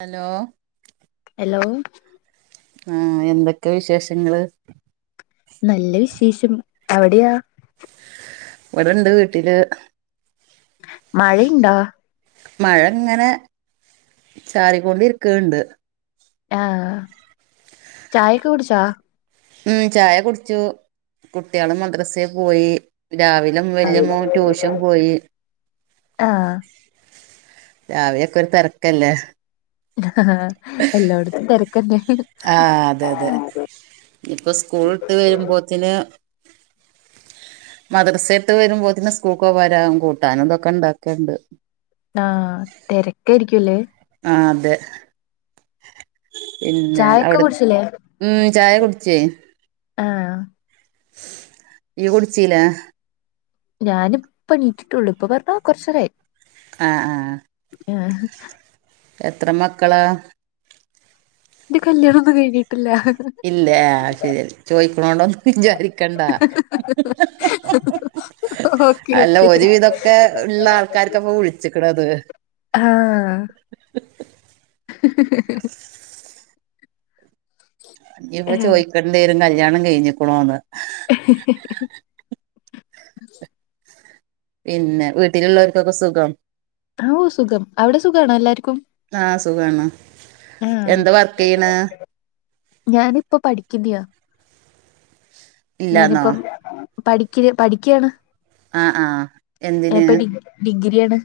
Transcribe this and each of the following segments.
Hello hello ആ എന്തൊക്കെ വിശേഷങ്ങള്? നല്ല വിശേഷം അവിടെയാ ഇവടണ്ട് വീട്ടില്. മഴയുണ്ടോ. മഴങ്ങനെ ചാറിക്കൊണ്ടിരിക്ക്ണ് ണ്ട് ആ ഛായൊക്കെ കുടിച്ചാ? മ്മ് ഛായ കുടിച്ചു. കുട്ട്യേള് മദ്രസെ പോയി. രാവിലെ വല്യ മോൻ ട്യൂഷൻ പോയി. ആ രാവിലെക്കൊരു തെരക്കല്ലേ. ആ എല്ലായിടത്തും തെരക്കല്ലേ. ആഹ് അതെ അതെ ഇപ്പൊ സ്കൂളിട്ട് വരുമ്പോത്തിന്. മദ്രസെയിട്ട് വരുമ്പോത്തിന് സ്കൂൾക്ക് പോവരാവും കൂട്ടാനും തൊക്കെ ണ്ടാക്ക്ൻണ്ട്. ആ തെരക്കെയ്രിക്കും ല്ലേ. ആ അതെ. പിന്നെ ചായൊക്കെ അവിട് കുടിച്ചില്ലേ ഉം ഛായ കുടിച്ചെയ് ആ ഈ കുടിച്ചീലെ. ഞാനിപ്പൊ ണീച്ചിട്ടുള്ളു ഇപ്പൊ പറഞ്ഞ കൊറച്ചേരായി. ആ ആ. ആഹ് ആ എത്ര മക്കളാ ഇന്റെ കല്യാണൊന്നും കഴിഞ്ഞിട്ടില്ല. ഇല്ലേ, ആഹ് ശരി ചോദിക്കണോണ്ട് ഒന്നു വിചാരിക്കണ്ട ഓക്കെ അല്ല ഓക്കെ ഒരുവിതൊക്കെ. ഉള്ള ആൾക്കാർക്ക് പ്പൊ വിളിച്ചിക്ക്ണത്. ആ ഇഞ് ഇപ്പ ചോയ്ക്കണ്ടിയേരും കല്യാണം കഴിഞ്ഞിക്ണോന്ന്. പിന്നെ വീട്ടിലിള്ളോർക്കൊക്കെ സുഖം അവു സുഖം. അവിടെ സുഖാണോ എല്ലാർക്കും? ആഹ് സുഖാണ്. ആഹ് എന്ത വർക്കെയ്യ്ണ്? ഞാനിപ്പ പഠിക്കുന്ന്യാ ഇല്ലാന്നോ ഞാനിപ്പം പഠിക്ണെ പഠിക്ക്യാണ്. ആഹ് ആഹ് എന്തിന് ഇപ്പ ഡി ഡിഗ്രിയാണ്.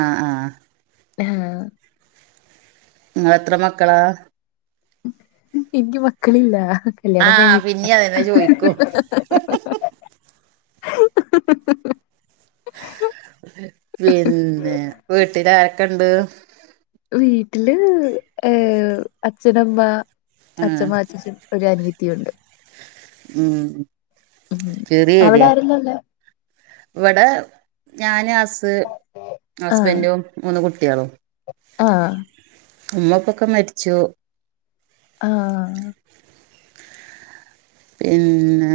ആഹ് ആഹ്. അഹാ നിങ്ങളെത്ര മക്കളാ? ഇൻക്ക് മക്കളില്ല കല്യാണം ആഹ് കഴിഞ്ഞിട്ട് പിന്നീ അതന്നെ ചോയിക്കും [inaudible] പിന്നെ. വീട്ടിലാരൊക്കെണ്ട്? വീട്ടില് ഏഹ് അച്ഛന അമ്മ ആഹ് അച്ഛമ്മ അച്ചച്ചൻ ഒരു അനുയത്തിയുണ്ട് ഉം ഉം ചിറി അവിടെ വരാ. ആരുല്ലല്ലോ വടെ ഞാന് അസ് ആഹ് ഹസ്ബൻഡും മൂന്ന് കുട്ട്യേളും ആഹ് ഉമ്മ ഉപ്പൊക്കെ മര്ച്ചു. ആഹ് പിന്നെ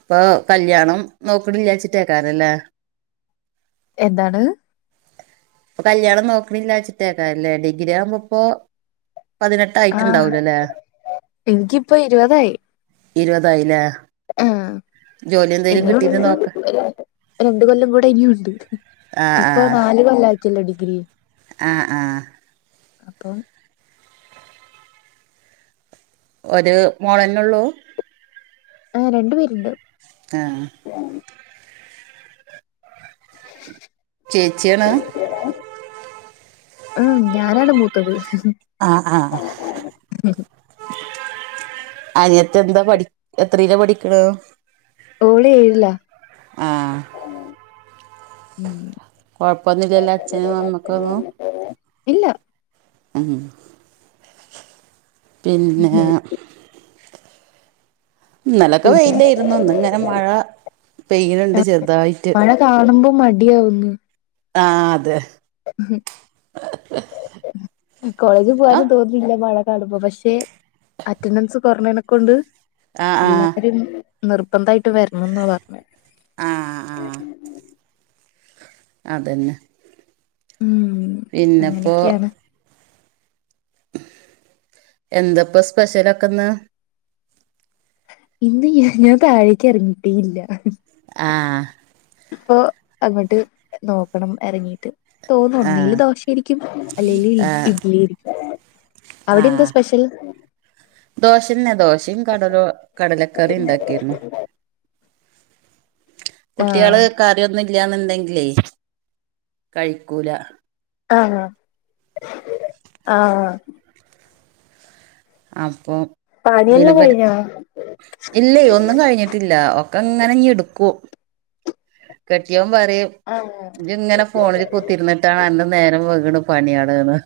ഇപ്പൊ കല്യാണം നോക്കിണില്ലാച്ചിട്ടേക്കാരല്ലേ എന്താണ് ഇപ്പ കല്യാണം നോക്ക്ണില്ലാച്ചിട്ടേക്കാരം ല്ലേ. ഡിഗ്രിയാകുമ്പോ ഇപ്പോ ആഹ് പതിനെട്ടായിട്ടുണ്ടാവൂല ലേ. എനിക്കിപ്പ ഇരുപതായി ഇരുപതായി ലേ. ആഹ് ഇനിയൂണ്ട് നോക്ക രണ്ട് കൊല്ലം കൂടെ ഇനിയൂണ്ട്. ആഹ് ഇപ്പൊ ആഹ് നാല് കൊല്ലാക്ക്യല്ലോ ഡിഗ്രി ആഹ് ആഹ് അപ്പം ഒര് മോളന്നൊള്ളൂ? ആഹ് രണ്ട് പേര്ണ്ട്. ആഹ് ആ [unintelligible] ചേച്ചിയാണ്? ഉഉം ഞാനാണ് മൂത്തത്. ആഹ് ആഹ് അനിയത്തി എന്താ പഠി എത്രീലാ പഠിക്ക്ണത്? ഓളേഴ്ലാ. ആഹ് ഏഹ്. ഉം കൊഴപ്പൊന്നും ഇല്ലല്ലോ അഛനും അമ്മക്കൊന്നും. ഇല്ല ഉം പിന്നെ ഇന്നലൊക്കെ വെയിലേര്ന്നു. ഇന്ന് ഇങ്ങനെ മഴ പെയ്യിണ് ണ്ട്. ചെറുതായിട്ട് കാണുമ്പം മടിയാവുന്ന് ആഹ് അതെ കോളേജ് ആ പോവാനും തോന്നു ന്നില്ല മഴ കാണുമ്പം. പഷെ അറ്റൻഡൻസ് കൊർഞ്ഞേനെക്കൊണ്ട് ആ ആ എല്ലാരും നിർബന്ധായിട്ടും വരണംന്നാ പർണെ ആ ആ അതന്നെ ഉം പിന്നെപ്പോ അങ്ങനെയൊക്കെയാണ് എന്തപ്പ സ്പെഷ്യലൊക്കന്ന് ഇന്ന് ഞ ഞാൻ താഴേക്ക് എറങ്ങീട്ടേ ഇല്ല ആഹ് ഇപ്പൊ അങ്ങട്ട് നോക്കണം എറങ്ങീട്ട് തോന്നും ആ ഒന്നെല് ദോശ ആയിരിക്കും അല്ലെല് ഇഡ്ലിയരിക്കും ആ അവിടെ എന്ത സ്പെഷ്യൽ ദോശന്നെ ദോശയും കടലോ കടലക്കറിം ഇണ്ടാക്കിരുന്നു ആഹ് കുട്യേള് കറ്യോന്നു ഇല്ല്യന്ന്ണ്ടെങ്കിലേ കഴിക്കൂല ആഹ് ഹ ആഹ് ആഹ് അപ്പൊ പിന്നെ പണിയെല്ലാം ഇബര് കഴിഞ്ഞോ ഇല്ലേ ഒന്നും കഴിഞ്ഞിട്ടില്ല ക്കെങ്ങനെ ഞ്ഞിട്ക്കും കെട്യോൻ പറിം ആഹ് ജ്ങ്ങനെ ഫോണില് ക കുത്തിര്ന്നിട്ടാണ് അന്നെ നേരം വെക്ണ് പണ്യാള് ന്ന്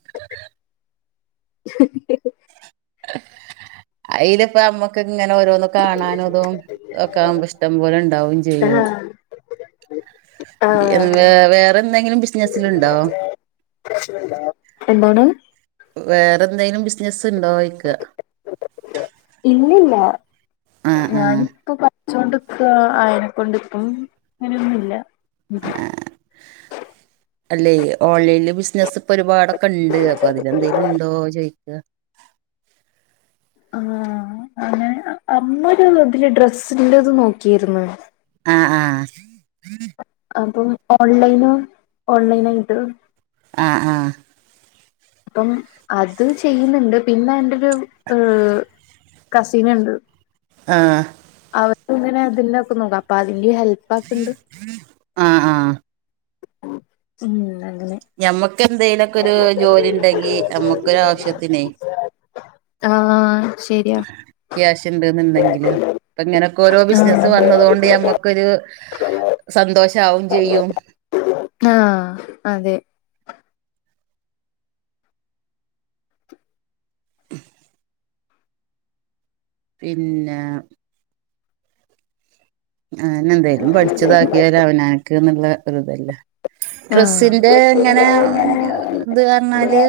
[inaudible] അയ്ല് പ്പ അമ്മക്ക് ഇങ്ങനെ ഓരോന്ന കാണാനുംതും ഒക്കെ ആവ്മ്പോ ഇഷ്ടം പോലെ ണ്ടാവും ചെയ്യും ആഹ് എ ന്ന് ആഹ് വേ വേറെന്തെങ്കിലും ബിസ്നസ്സ് ല് ണ്ടോ [unintelligible] എന്തോണ് വേറെന്തേലും ബിസിനസ്സ്ണ്ടോയ്ക ഇല്ല ല്ല ആഹ് ആഹ് ഞാനിപ്പൊ പ ഠിച്ചോണ്ട്ക്ക ആയ്നെ കൊണ്ട് പ്പം അങ്ങനെയൊന്നുല്ല [inaudible] അല്ലേയ് ഓൺലൈൻല് ബിസിനസ് പ്പൊ ഒരുപാടൊക്കെണ്ട് അപ്പൊ അതിലെന്തേലുംണ്ടോ ചോയ്ക്ക ആഹ് അങ്ങനെ അമ്മൊര് തില് ഡ്രെസ്സിന്റെത് നോക്കിര്ന്ന് ആഹ് ആഹ് അപ്പം ഓൺലൈന് ഓൺലൈനായിട്ട് ആഹ് ആഹ് അപ്പം അത് ചെയ്യ്ന്ന്ണ്ട് പിന്നെ എന്റെരു കസിന്ണ്ട് ആഹ് അവര് ത്ങ്ങനെ ബില്ലാക്കുന്നു അപ്പതില് ഹെൽപാക്ക്ണ്ട് ആഹ് ആഹ് ഉം അങ്ങനെ ഞമ്മ ക്കെന്തേലൊക്കെര് ജോലി ണ്ടെങ്കി ഞമ്മക്കൊരാവശ്യത്തിനേ ആഹ് ശെര്യാ ക്യാഷ് ണ്ട്ന്ന്ണ്ടെങ്കില് പ്പ ങ്ങനെക്കോരോ ബിസിനസ് ആഹ് വന്നതോണ്ട് ഞമ്മക്കൊരു സന്തോഷാവും ചെയ്യും ആഹ് അതെ [inaudible] ഇല്ലാ ആയെന്നെ ന്തേലും പഠിച്ചതാക്കിയാല് അവനാൻക്ക്ന്ന്ള്ള ഒരുതല്ലേ ആഹ് ഡ്രസ്സിന്റെ എങ്ങനെ ത് അർഞ്ഞാല്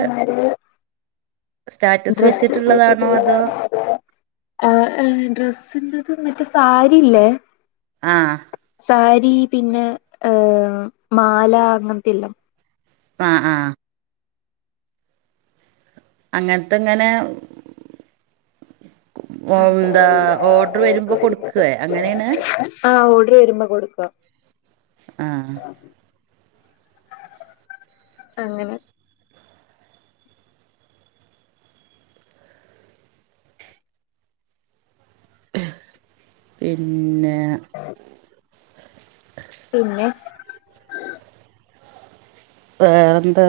ഡ്രസ് വെച്ചിട്ടുള്ളതാണോ [unintelligible] അതോ ആഹ് ഡ്രസ്സിന്റത് മറ്റേ സാരില്ലേ ആഹ് സാരി പിന്നെ ഏഹ് മാല അങ്ങൻത്തെല്ലം ആഹ് ആഹ് അങ്ങൻത്തെ ങ്ങനെ ഒം ന്താ ഓഡ്റ് വരുമ്പോ കൊട്ക്കേ അങ്ങനേണ് ആഹ് ഓഡ്ർ വരുമ്പോ കൊടുക്ക ആഹ് അഹ് അങ്ങനെ പിന്നെ പിന്നെ വേറെന്ത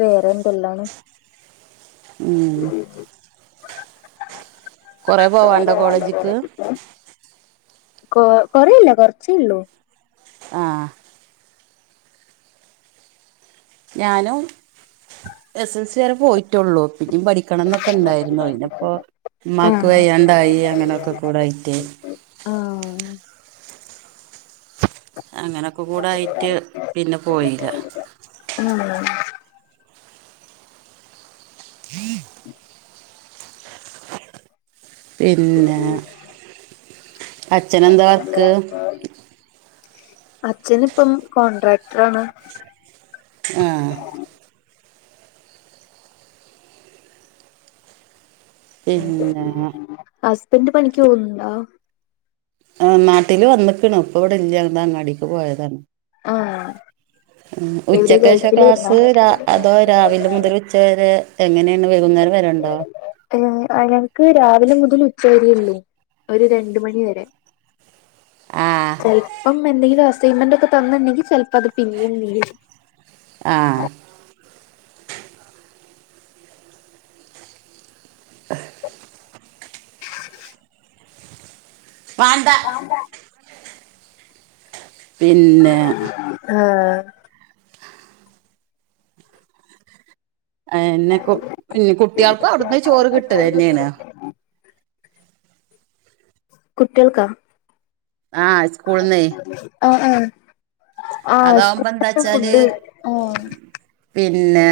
വേറെന്തെല്ലാ ഉം കൊറെ പോവാണ്ടോ കോളേജിക്ക് [unintelligible] കൊ കൊറയില്ല കൊറ്ച്ചെ ഒള്ളൂ. ആഹ് ഞാനും എസ് എസ് സി വരെ പോയിറ്റൊള്ളു പിന്നും പഠി ക്കണം എന്നൊക്കെ ഉണ്ടായിരുന്നു ഇനെപ്പോ ഇമ്മാക്ക് ആഹ് വയ്യാണ്ടായി. അങ്ങനെ ഒക്കെ കൂടായിട്ട്. അങ്ങനെ ഒക്കെ കൂടെ ആയിട്ട് പിന്നെ പോയില്ല. ആഹ് [unintelligible] [inaudible] [inaudible] പിന്നെ അച്ഛനെന്താ വർക്ക് അച്ഛന് ഇപ്പം കോൺട്രാക്ടർാണ് ആഹ് പിന്നെ ഹസ്ബൻഡ് പണിക്ക് പോവുന്നുണ്ടോ നാട്ടില് വന്നിക്ക്ണു. ഇപ്പ ഇവിടെ ഇല്ല എന്ത അങ്ങാടിക്ക് പോയതാണ് ആഹ് എവിടെ ഉച്ചക്കേശ ഗൾഫിലായിരുന്നോ ക്ലാസ്സ് രാ അതോ രാവിലെ മുതൽ ഉച്ച വരെ എങ്ങനെയാണ് വൈകുന്നേരം വരെ ഇണ്ടോ ഏ ഞങ്ങൾക്ക് രാവിലെ മുതൽ ഉച്ചവരെ ഒള്ളൂ ഒരു രണ്ട് മണിവരെ. ആഹ് ചെൽപ്പം എന്തെങ്കിലും അസൈൻമെന്റ് ഒക്കെ തന്നിണ്ടെങ്കിൽ ചിലപ്പോ അത് പിന്നിം നീടും ആഹ് വാണ്ട വാണ്ട പിന്നെ ഹ് എന്നെ പിന്നെ കുട്ട്യേൾക്കും അവിട്ന്ന് ചോറ് കിട്ടതെന്നെണ്. കുട്ട്യേൾക്ക ആഹ് സ്കൂൾ ന്നെ അഹ്ആഹ ആഹ അതാവുമ്പോ സ് എന്താച്ചാല് ഫുഡ് ആഹ [unintelligible] പിന്നെ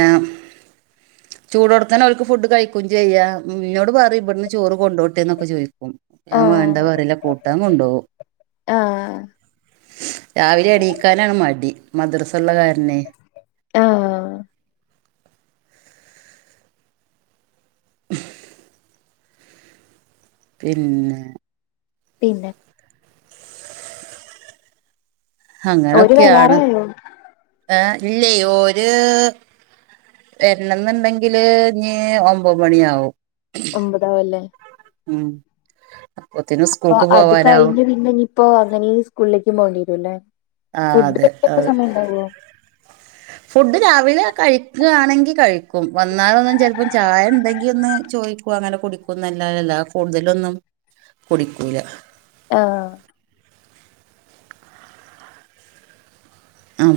ചൂട് കൊടുത്താന്നെ അവർക്ക് ഫുഡ് കഴിക്കും ചെയ്യാ മീനോട് പറയും ഇബെട്ന്ന് ചോറ് കൊണ്ടോട്ടേ എന്നൊക്കെ ചോദിക്കു ഞാൻ ആഹ് വേണ്ട വറല്ല കൂട്ടാൻ കൊണ്ടോവും ആഹ് രാവിലെ എണീക്കാനാണ് മടി മദ്രസ ഉള്ള കാരനെ. ആഹ് പിന്നെ പിന്നെ അങ്ങനെ ഓര് ഒക്ക്യാണ് വരാറായോ ഏ ഇല്ലെയ് ഇല്ലെയ് ഓര് വര്ണം ന്നുണ്ടെങ്കില് നീ ഒമ്പത് മണിയാവും. ഒമ്പതാവ അല്ലേ ഉം പ്പോത്തിനു സ് അപ്പ അത് കഴിഞ്ഞ് പിന്നെ ഇനിയിപ്പോ അങ്ങനി ഈ സ്കൂളിലേക്ക് പോകേണ്ടി വരും ലെ ആ ഫുഡ അതെ ആ, ഒക്കെ സമയം ഉണ്ടാവോ ഫുഡ് രാവിലെ കഴിക്കാണെങ്കിൽ കഴിക്കും വന്നാാല ഒന്നും ചെല്പ്പോം ചായ ഇണ്ടെങ്കി ഒന്ന് ചോദിക്ക അങ്ങനെ കുടിക്കുംന്നല്ലല്ല കൂടുതലൊന്നും കുടിക്കൂല ആഹ്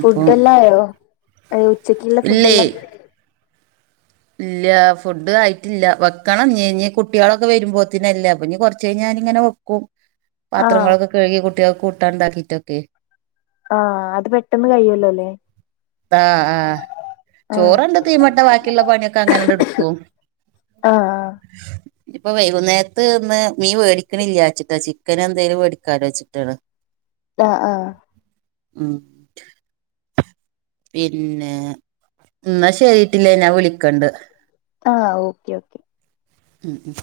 ഫുഡ എല്ലയോ ഉച്ചക്കുള്ള ഫുഡ് ഇല്ലേ എല്ലാം ഇല്ല ഫുഡ് ആയിട്ടില്ല വെക്കണം കുട്ടികളൊക്കെ വരുമ്പോത്തിന അല്ലേ അപ്പ ഇനി കുറച്ച് പക്ഷെ ഞാനങ്ങനെ വെക്കും [inaudible] പാത്രങ്ങളൊക്കെ കഴുകി കുട്ടികൾക്ക് കൂട്ടാൻണ്ടാക്കിട്ടൊക്കെ ആഹ് അത് പെട്ടെന്ന് കഴിയല്ലോല്ലേ ആഹ് ആഹ് ആഹ് ചോറൊണ്ട് തീ മട്ടു ബാക്കിയൊള്ള പണിക്കെങ്ങനെ കൊടുക്കും. ആഹ് ആഹ് ഇനിപ്പൊ വൈകുന്നേരത്ത് ഇന്ന് മീ മേടിക്കണില്യാച്ചിട്ടാ ചിക്കെനെന്തേലും മേടിക്കാലോ വെച്ചിട്ടാണ്. ആഹ് ആഹ് ഉം പിന്നെ എന്നാ ശരിട്ടില്ലേ ഞാ വിളിക്കൊണ്ട്. ആഹ് ഓക്കേ ഓക്കേ ഉം ഉം